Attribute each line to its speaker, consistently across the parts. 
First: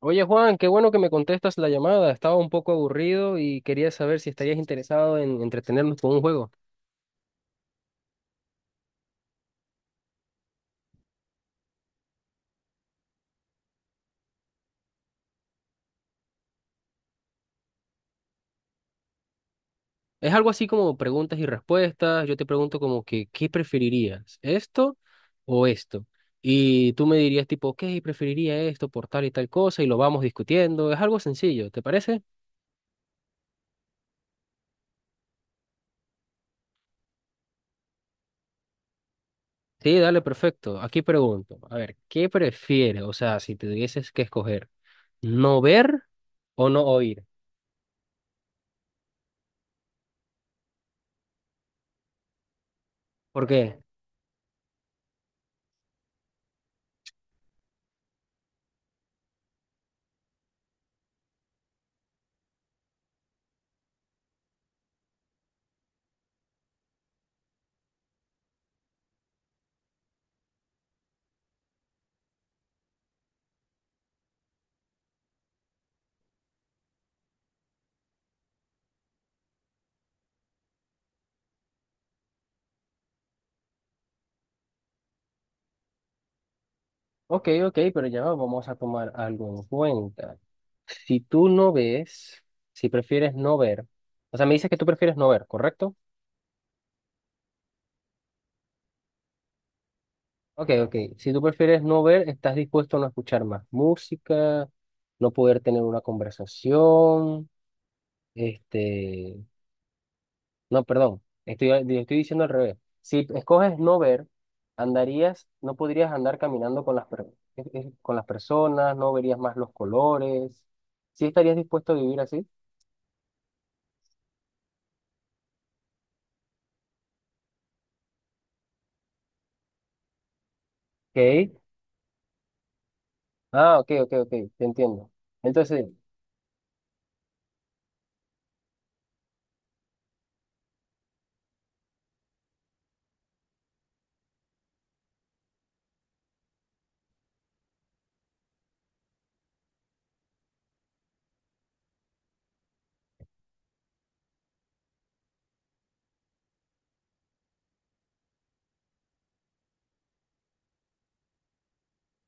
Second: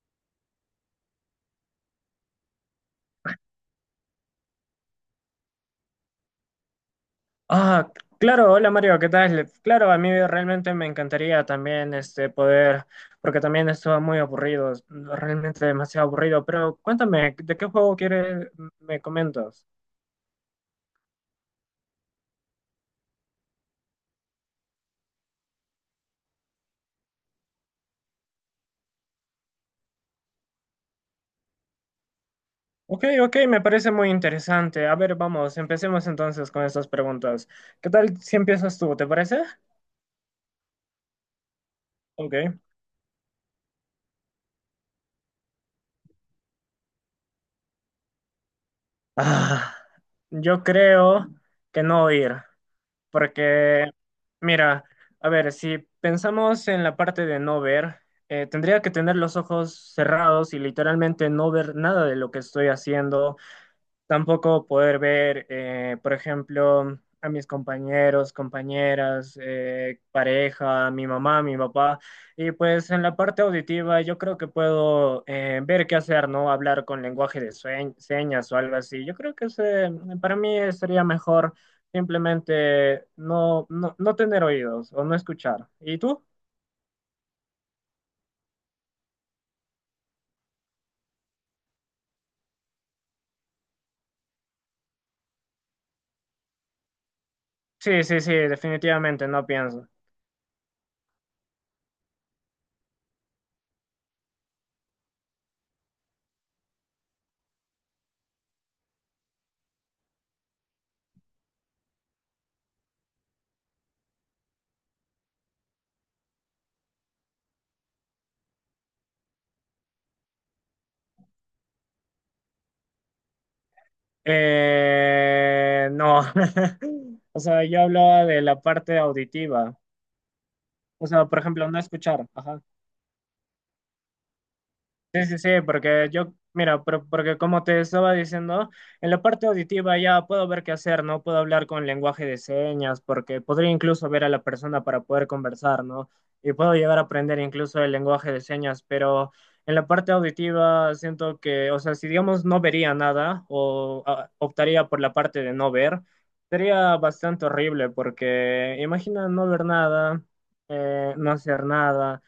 Speaker 1: Oye Juan, qué bueno que me contestas la llamada. Estaba un poco aburrido y quería saber si estarías interesado en entretenernos con un juego.
Speaker 2: Ah, claro, hola Mario, ¿qué tal? Claro, a mí realmente me encantaría también este poder, porque también estuvo muy aburrido, realmente demasiado aburrido, pero cuéntame, ¿de qué juego quieres, me comentas?
Speaker 1: Es algo así como preguntas y respuestas. Yo te pregunto como que, ¿qué preferirías? ¿Esto o esto? Y tú me dirías tipo, ok, preferiría esto por tal y tal cosa y lo vamos discutiendo. Es algo sencillo, ¿te parece?
Speaker 2: Ok, me parece muy interesante. A ver, vamos, empecemos entonces con estas preguntas. ¿Qué tal si empiezas tú, te parece?
Speaker 1: Sí, dale, perfecto. Aquí pregunto, a ver, ¿qué
Speaker 2: Ok.
Speaker 1: prefieres? O sea, si te tuvieses que escoger, ¿no ver o no oír?
Speaker 2: Ah, yo creo que no ir.
Speaker 1: ¿Por qué?
Speaker 2: Porque, mira, a ver, si pensamos en la parte de no ver, tendría que tener los ojos cerrados y literalmente no ver nada de lo que estoy haciendo. Tampoco poder ver, por ejemplo, a mis compañeros, compañeras, pareja, mi mamá, mi papá. Y pues en la parte auditiva yo creo que puedo ver qué hacer, ¿no? Hablar con lenguaje de señas o algo así. Yo creo que ese, para mí sería mejor simplemente no tener oídos o no escuchar. ¿Y tú?
Speaker 1: Ok, ok, pero ya vamos a tomar algo en cuenta. Si tú no ves, si prefieres no ver, o sea, me dices que tú prefieres no ver, ¿correcto?
Speaker 2: Sí, sí, sí, definitivamente no pienso.
Speaker 1: Ok, ok. Si tú prefieres no ver, estás dispuesto a no escuchar más música, no poder tener una conversación, este, no, perdón, estoy diciendo al revés. Si escoges no ver, no podrías andar caminando con con las personas, no verías más los colores. ¿Sí estarías dispuesto a vivir así?
Speaker 2: No, o sea, yo hablaba de la parte auditiva, o sea, por
Speaker 1: Ok.
Speaker 2: ejemplo, no escuchar, ajá.
Speaker 1: Ah, ok, ok, ok, te entiendo.
Speaker 2: Sí, sí, sí,
Speaker 1: Entonces,
Speaker 2: porque yo, mira, porque como te estaba diciendo, en la parte auditiva ya puedo ver qué hacer, ¿no? Puedo hablar con lenguaje de señas, porque podría incluso ver a la persona para poder conversar, ¿no? Y puedo llegar a aprender incluso el lenguaje de señas, pero en la parte auditiva siento que, o sea, si digamos no vería nada o ah, optaría por la parte de no ver, sería bastante horrible, porque imagina no ver nada, no hacer nada,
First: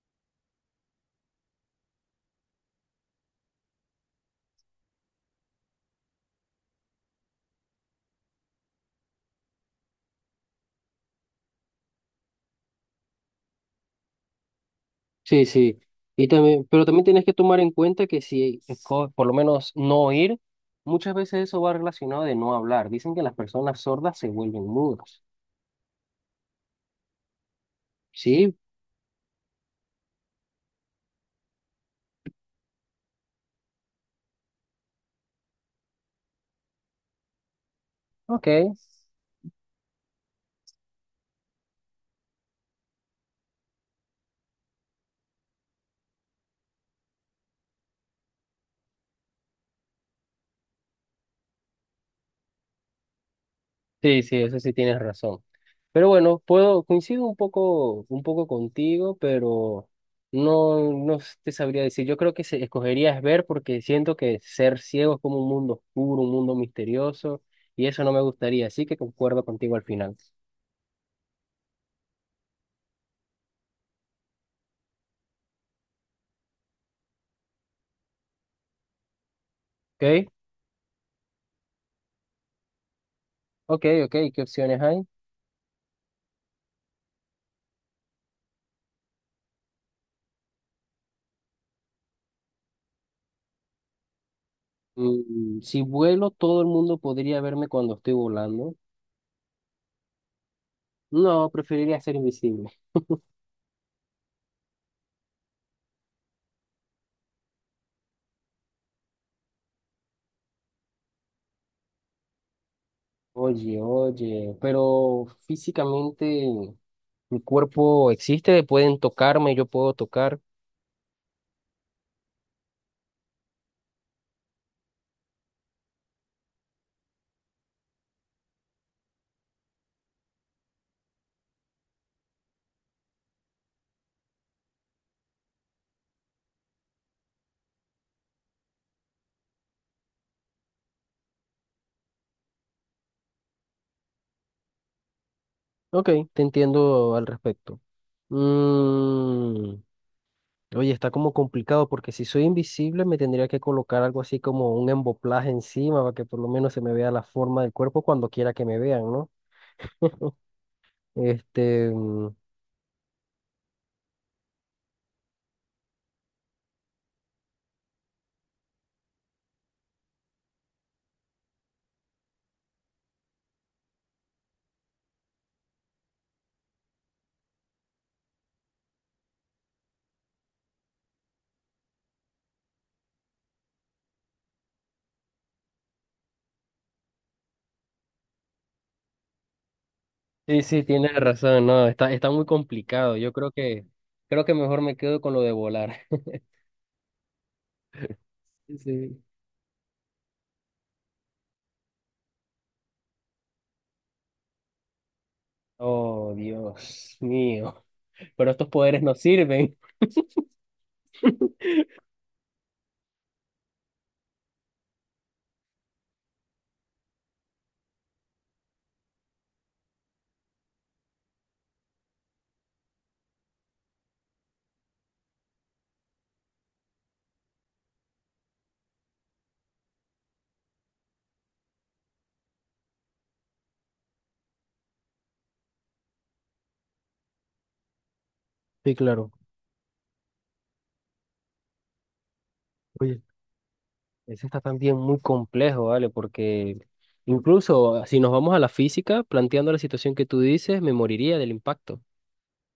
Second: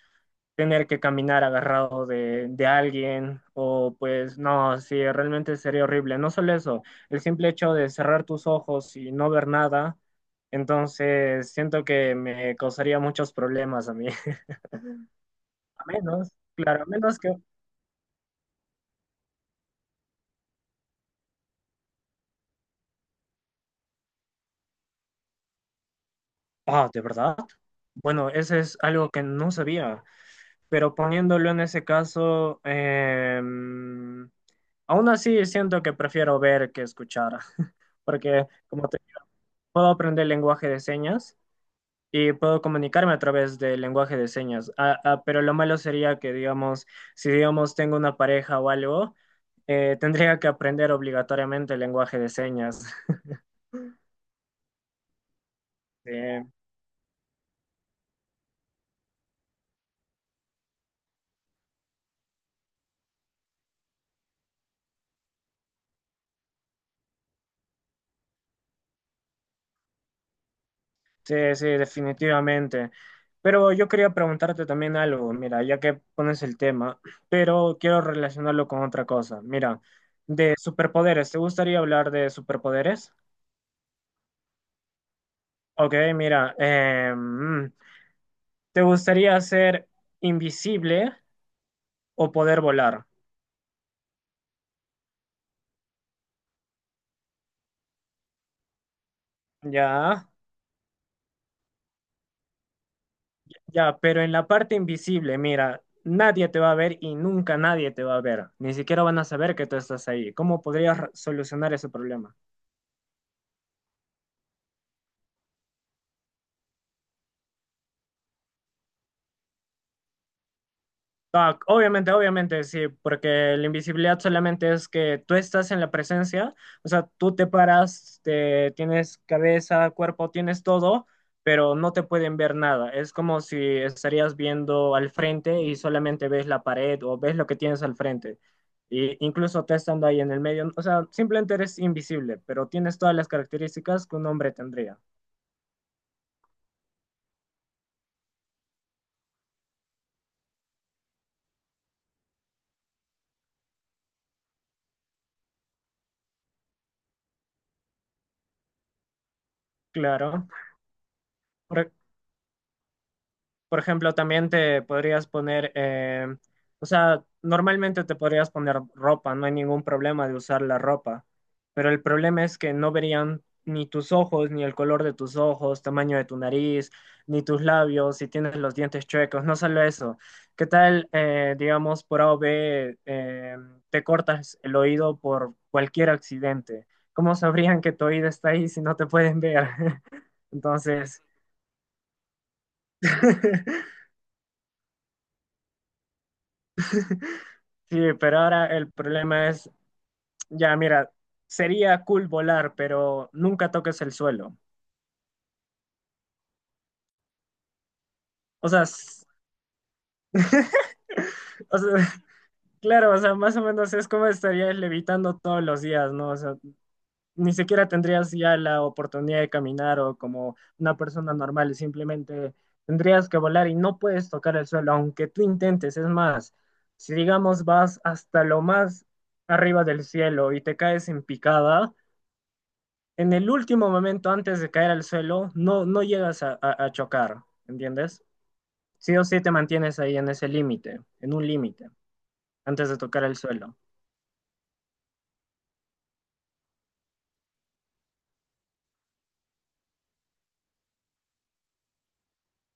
Speaker 2: tener que caminar agarrado de alguien o pues no, sí, realmente sería horrible. No solo eso, el simple hecho de cerrar tus ojos y no ver nada, entonces siento que me causaría muchos problemas a mí.
Speaker 1: sí, sí.
Speaker 2: A
Speaker 1: Y
Speaker 2: menos,
Speaker 1: también, pero
Speaker 2: claro, a
Speaker 1: también
Speaker 2: menos
Speaker 1: tienes que
Speaker 2: que...
Speaker 1: tomar en cuenta que si por lo menos no oír, muchas veces eso va relacionado de no hablar. Dicen que las personas sordas se vuelven mudas.
Speaker 2: Ah, ¿de verdad? Bueno, eso
Speaker 1: Sí,
Speaker 2: es algo que no sabía, pero poniéndolo en ese caso, aún así siento que prefiero ver que escuchar, porque
Speaker 1: ok.
Speaker 2: como te puedo aprender lenguaje de señas y puedo comunicarme a través del lenguaje de señas. Ah, ah, pero lo malo sería que, digamos, si digamos tengo una pareja o algo, tendría que aprender obligatoriamente el lenguaje de señas.
Speaker 1: Sí, sí, eso sí tienes razón. Pero bueno,
Speaker 2: Eh,
Speaker 1: puedo, coincido un poco contigo, pero no te sabría decir. Yo creo que escogería ver porque siento que ser ciego es como un mundo oscuro, un mundo misterioso, y eso no me gustaría, así que concuerdo contigo al final.
Speaker 2: sí, sí, definitivamente. Pero yo quería preguntarte también algo, mira, ya que pones el tema, pero quiero relacionarlo con otra cosa. Mira,
Speaker 1: ¿Ok?
Speaker 2: de superpoderes, ¿te gustaría hablar de superpoderes?
Speaker 1: Ok, ok, ¿qué opciones hay?
Speaker 2: Ok, mira, ¿te gustaría ser invisible o poder volar?
Speaker 1: Si vuelo, todo el mundo podría verme cuando estoy volando.
Speaker 2: Ya,
Speaker 1: No, preferiría ser invisible.
Speaker 2: ya, pero en la parte invisible, mira, nadie te va a ver y nunca nadie te va a ver. Ni siquiera van a saber que tú estás ahí. ¿Cómo podrías solucionar ese problema?
Speaker 1: Oye, oye, pero físicamente. Mi cuerpo existe, pueden tocarme, yo puedo tocar.
Speaker 2: Ah, obviamente, obviamente, sí, porque la invisibilidad solamente es que tú estás en la presencia, o sea, tú te paras, tienes cabeza, cuerpo, tienes todo, pero no te pueden ver nada. Es como si estarías viendo al frente y solamente ves la pared o ves lo que tienes al frente. Y incluso te estando ahí en el medio, o sea, simplemente eres invisible, pero tienes todas las características que un hombre tendría.
Speaker 1: Ok, te entiendo al respecto. Mm, oye, está como complicado porque si soy invisible me tendría que colocar algo así como un emboplaje encima para que por lo menos se me vea la forma del cuerpo cuando quiera que me vean, ¿no?
Speaker 2: Claro.
Speaker 1: Este, mm,
Speaker 2: Por ejemplo, también te podrías poner, o sea, normalmente te podrías poner ropa, no hay ningún problema de usar la ropa, pero el problema es que no verían ni tus ojos, ni el color de tus ojos, tamaño de tu nariz, ni tus labios, si tienes los dientes chuecos, no solo eso. ¿Qué tal, digamos, por A o B, te cortas el oído por cualquier accidente? ¿Cómo sabrían que tu oído está ahí si no te pueden ver?
Speaker 1: sí, sí, tienes
Speaker 2: Entonces...
Speaker 1: razón, no, está, está muy complicado. Creo que mejor me quedo con lo de volar.
Speaker 2: Sí, pero ahora el
Speaker 1: Sí.
Speaker 2: problema es, ya mira, sería cool volar, pero nunca toques el suelo.
Speaker 1: Oh, Dios mío, pero estos
Speaker 2: O sea,
Speaker 1: poderes no
Speaker 2: s-
Speaker 1: sirven.
Speaker 2: o sea, claro, o sea, más o menos es como estarías levitando todos los días, ¿no? O sea, ni siquiera tendrías ya la oportunidad de caminar o como una persona normal, simplemente tendrías que volar y no puedes tocar el suelo, aunque tú intentes. Es más, si digamos vas hasta lo más arriba del cielo y te caes en picada, en el último momento antes de caer al suelo, no llegas a chocar, ¿entiendes?
Speaker 1: Sí,
Speaker 2: Sí o
Speaker 1: claro.
Speaker 2: sí te mantienes ahí en ese límite, en un límite, antes de
Speaker 1: oye
Speaker 2: tocar el suelo.
Speaker 1: Ese está también muy complejo, ¿vale? Porque incluso si nos vamos a la física, planteando la situación que tú dices, me moriría del impacto.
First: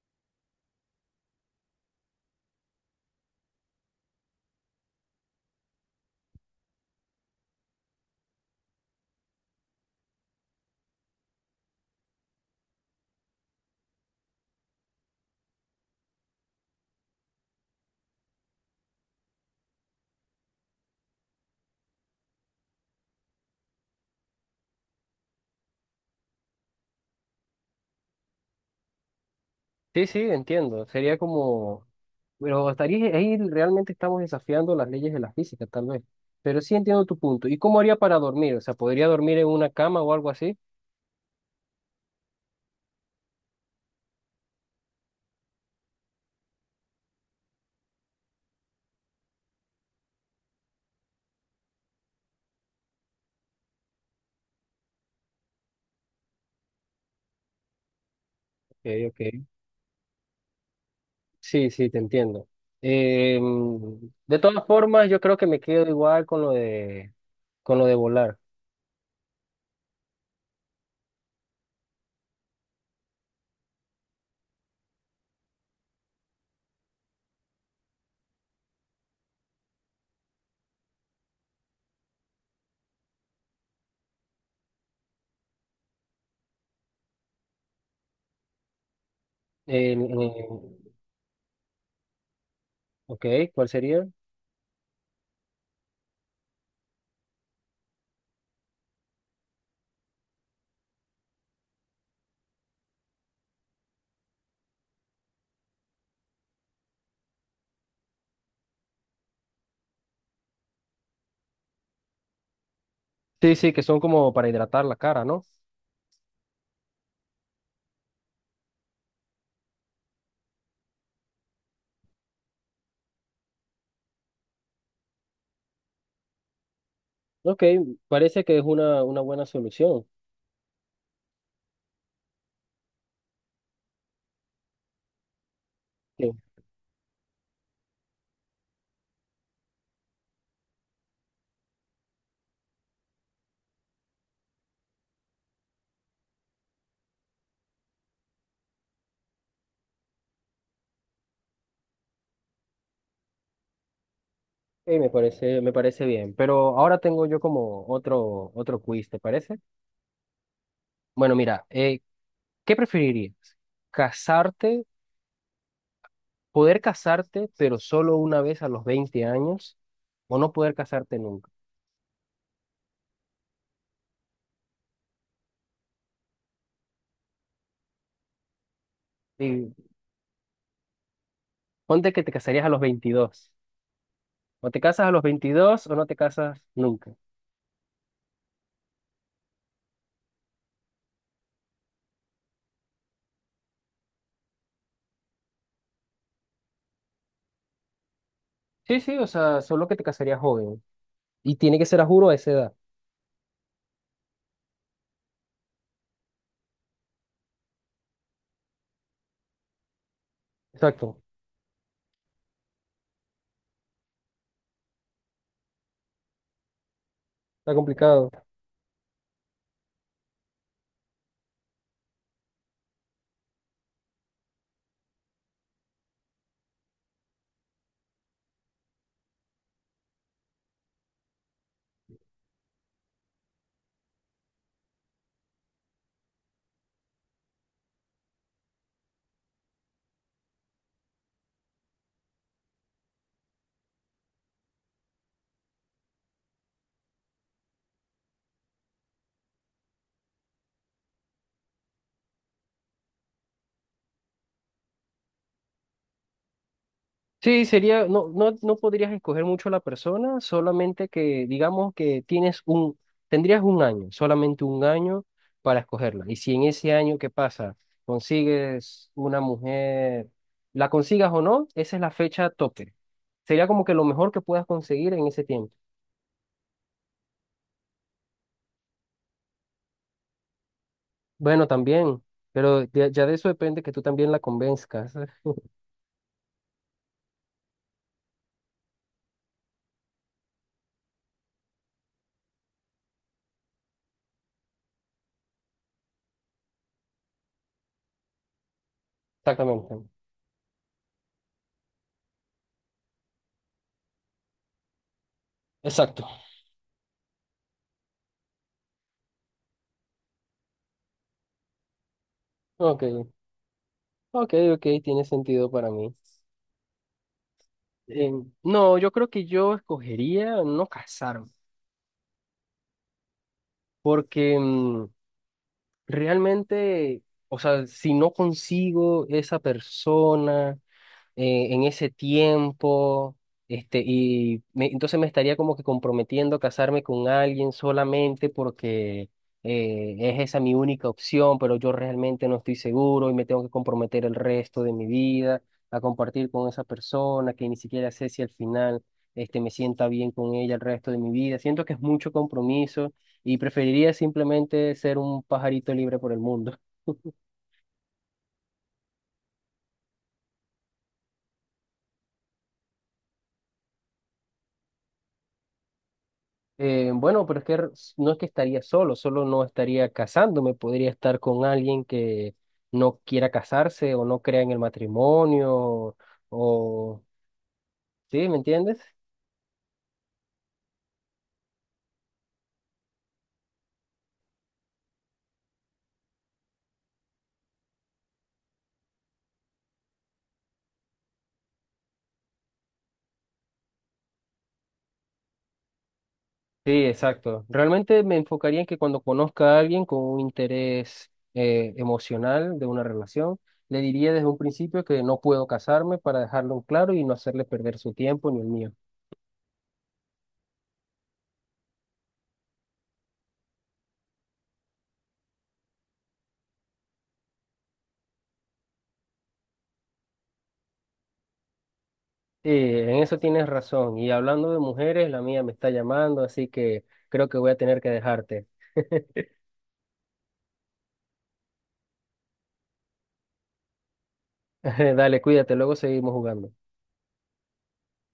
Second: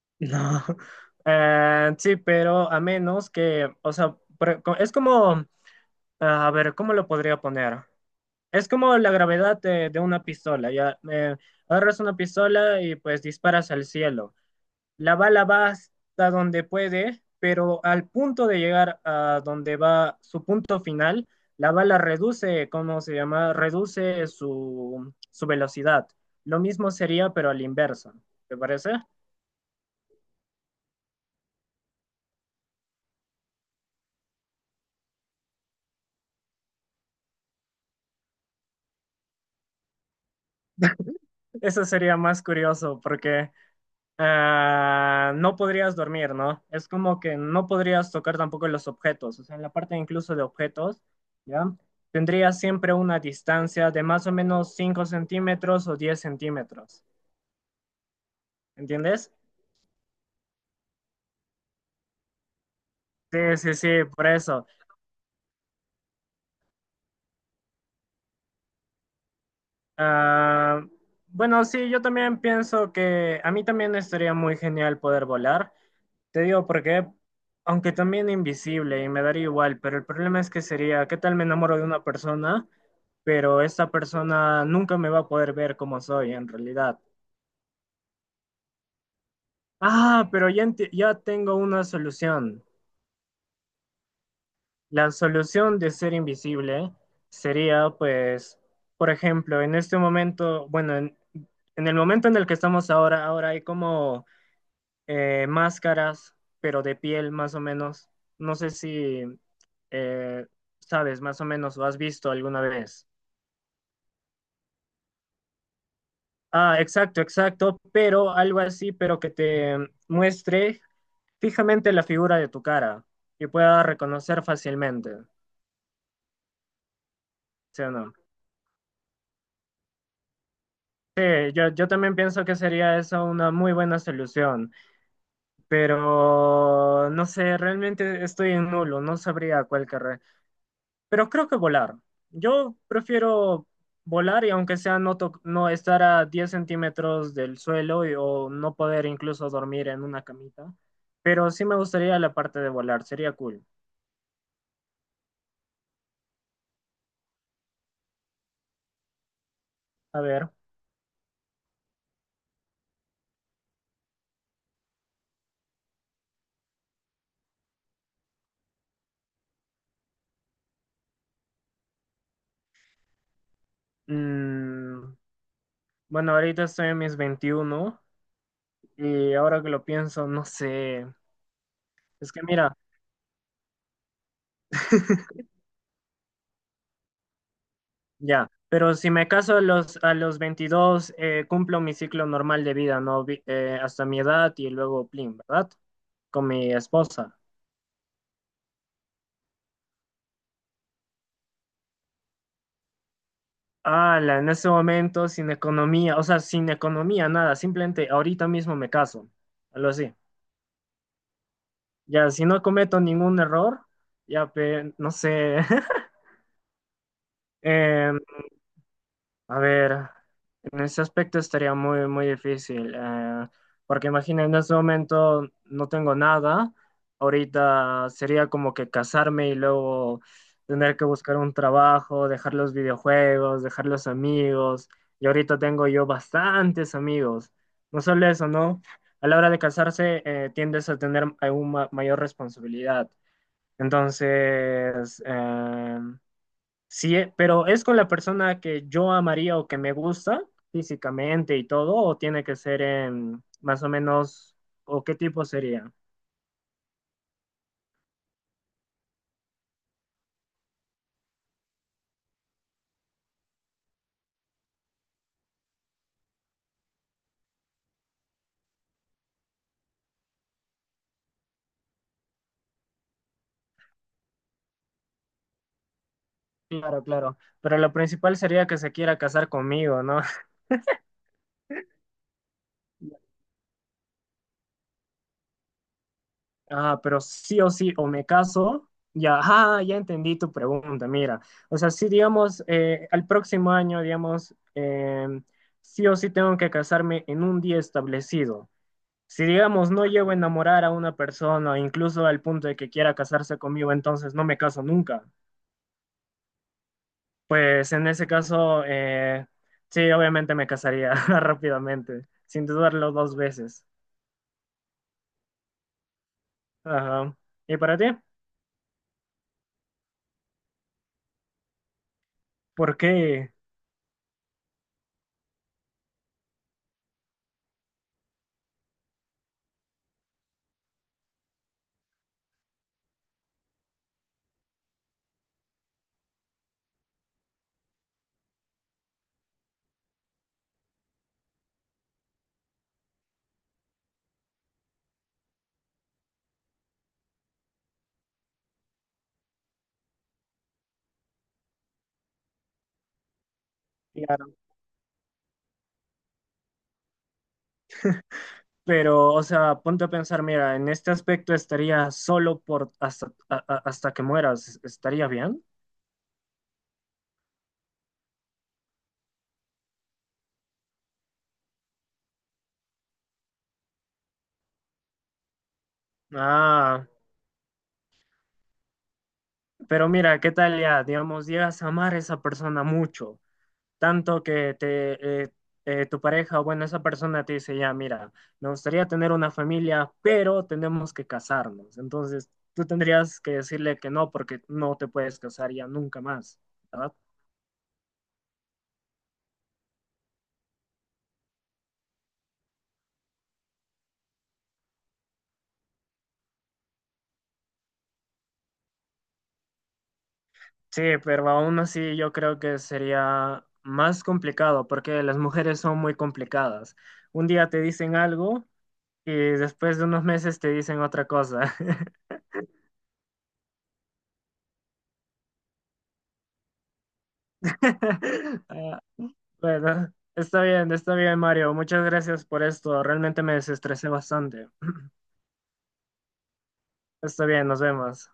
Speaker 2: No. Sí, pero a menos que, o sea, es como, a ver, ¿cómo lo podría poner? Es como la gravedad de una pistola, ya. Agarras una pistola y pues disparas al cielo. La bala va hasta donde puede, pero al punto de llegar a donde va su punto final, la bala reduce, ¿cómo se llama? Reduce su velocidad. Lo mismo sería, pero al inverso. ¿Te parece?
Speaker 1: Sí, sí, entiendo. Pero estaría ahí realmente estamos desafiando las leyes de la física, tal vez. Pero sí entiendo tu punto. ¿Y cómo haría para dormir? O sea, ¿podría dormir en una cama o algo así?
Speaker 2: Eso sería más curioso porque ah, no podrías dormir, ¿no? Es como que no podrías tocar tampoco los objetos. O sea, en la parte incluso de objetos, ¿ya? Tendrías siempre una distancia de más o menos 5 centímetros o 10 centímetros.
Speaker 1: Ok,
Speaker 2: ¿Entiendes?
Speaker 1: ok. Sí, sí, te entiendo.
Speaker 2: Sí, sí, sí, por
Speaker 1: De todas
Speaker 2: eso.
Speaker 1: formas, yo creo que me quedo igual con lo de volar.
Speaker 2: Ah, bueno, sí, yo también pienso que a mí también estaría muy genial poder volar. Te digo porque, aunque también invisible y me daría igual, pero el problema es que sería, ¿qué tal me enamoro de una persona? Pero esta persona nunca me va a poder ver como soy en realidad.
Speaker 1: En-
Speaker 2: Ah, pero
Speaker 1: en-
Speaker 2: ya, ya tengo una solución.
Speaker 1: ok, ¿cuál sería?
Speaker 2: La solución de ser invisible sería, pues, por ejemplo, en este momento, bueno, en el momento en el que estamos ahora, ahora hay como máscaras, pero de piel más o menos. No sé si eh, sabes más o menos o has visto alguna vez.
Speaker 1: Sí, sí, que son como para hidratar la cara, ¿no?
Speaker 2: Ah, exacto, exacto, pero algo así, pero que te muestre fijamente la figura de tu cara y pueda reconocer fácilmente,
Speaker 1: Ok,
Speaker 2: ¿sí o no?
Speaker 1: parece que es una buena solución.
Speaker 2: Sí, yo también pienso que sería eso una muy buena solución,
Speaker 1: Sí,
Speaker 2: pero no sé, realmente estoy en nulo, no sabría cuál querré, pero creo que volar. Yo prefiero volar y aunque sea no estar a 10 centímetros del suelo o no poder incluso dormir en una camita, pero sí me gustaría la parte de volar, sería cool.
Speaker 1: sí, me parece bien. Pero ahora tengo yo como otro quiz, ¿te parece?
Speaker 2: A ver,
Speaker 1: Bueno, mira, ¿qué preferirías? ¿Casarte, poder casarte, pero solo una vez a los 20 años, o no poder casarte nunca?
Speaker 2: mm, bueno, ahorita estoy en mis 21 y ahora que
Speaker 1: Y
Speaker 2: lo pienso, no sé,
Speaker 1: ponte que te
Speaker 2: es que
Speaker 1: casarías a
Speaker 2: mira.
Speaker 1: los 22. O te casas a los 22 o no te casas nunca.
Speaker 2: Ya, pero si me caso a los 22 cumplo mi ciclo normal de vida, ¿no? Hasta mi edad y luego, plin, ¿verdad? Con mi esposa.
Speaker 1: Sí, sí, o sea, solo que te casarías joven. Y tiene que ser a juro a esa edad.
Speaker 2: Ala, en ese momento, sin economía, o sea, sin economía, nada, simplemente ahorita mismo me caso, algo así.
Speaker 1: Exacto,
Speaker 2: Ya, si no cometo ningún error, ya, no sé,
Speaker 1: está
Speaker 2: eh,
Speaker 1: complicado.
Speaker 2: a ver, en ese aspecto estaría muy, muy difícil, porque imagina, en este momento no tengo nada, ahorita sería como que casarme y luego tener que buscar un trabajo, dejar los videojuegos, dejar los amigos, y ahorita tengo yo bastantes amigos. No solo eso, ¿no? A la hora de casarse, tiendes a tener aún mayor responsabilidad. Entonces, sí, pero ¿es con la persona que yo amaría o que me gusta físicamente y todo? ¿O tiene que ser en más o menos, o qué tipo sería?
Speaker 1: Sí, sería, no, no, no podrías escoger mucho la persona, solamente que digamos que tendrías un año, solamente un año para escogerla. Y si en ese año que pasa consigues una mujer, la consigas o no, esa es la fecha tope. Sería como que lo mejor que puedas conseguir en ese tiempo.
Speaker 2: Claro, claro. Pero lo principal sería que se quiera casar conmigo, ¿no?
Speaker 1: Bueno, también, pero ya de eso depende que tú también la convenzcas.
Speaker 2: Ah, pero sí o sí, o me caso, ya, ah, ya entendí tu pregunta, mira. O sea, sí, digamos, al próximo año, digamos, sí o sí tengo que casarme en un día establecido. Si digamos
Speaker 1: Exactamente.
Speaker 2: no llego a enamorar a una persona, incluso al punto de que quiera casarse conmigo, entonces no me caso nunca.
Speaker 1: Exacto.
Speaker 2: Pues en ese caso, sí, obviamente me casaría rápidamente, sin
Speaker 1: Ok,
Speaker 2: dudarlo dos veces.
Speaker 1: ok, ok, tiene sentido para mí.
Speaker 2: Ajá. ¿Y para ti?
Speaker 1: Eh, no, yo creo que yo escogería no casarme,
Speaker 2: ¿Por qué?
Speaker 1: porque realmente, o sea, si no consigo esa persona, en ese tiempo, entonces me estaría como que comprometiendo a casarme con alguien solamente porque es esa mi única opción, pero yo realmente no estoy seguro y me tengo que comprometer el resto de mi vida a compartir con esa persona que ni siquiera sé si al final me sienta bien con ella el resto de mi vida. Siento que es mucho compromiso y preferiría
Speaker 2: Claro.
Speaker 1: simplemente ser un pajarito libre por el mundo.
Speaker 2: Pero, o sea, ponte a pensar, mira, en este aspecto estaría solo por hasta, hasta que mueras, ¿estaría bien?
Speaker 1: Bueno, pero es que no es que estaría solo, solo no estaría casándome, podría estar con alguien que no quiera casarse o no crea en el matrimonio
Speaker 2: Ah,
Speaker 1: o... ¿Sí? ¿Me entiendes?
Speaker 2: pero mira, ¿qué tal ya? Digamos, llegas a amar a esa persona mucho, tanto que te, tu pareja o bueno, esa persona te dice, ya, mira, me gustaría tener una familia, pero tenemos que casarnos. Entonces, tú tendrías que decirle que no, porque no te puedes casar ya nunca más,
Speaker 1: Sí,
Speaker 2: ¿verdad?
Speaker 1: exacto. Realmente me enfocaría en que cuando conozca a alguien con un interés emocional de una relación, le diría desde un principio que no puedo casarme para dejarlo en claro y no hacerle perder su tiempo ni el mío.
Speaker 2: Sí, pero aún así yo creo que sería más complicado, porque las mujeres son muy complicadas. Un día te dicen algo y después de unos meses te dicen otra cosa.
Speaker 1: Sí, en eso tienes razón. Y hablando de mujeres, la mía me está llamando, así que creo que voy a tener que dejarte.
Speaker 2: Ah, bueno, está bien, Mario. Muchas gracias por esto. Realmente me desestresé bastante.
Speaker 1: Dale, cuídate, luego seguimos jugando.
Speaker 2: Está bien, nos vemos.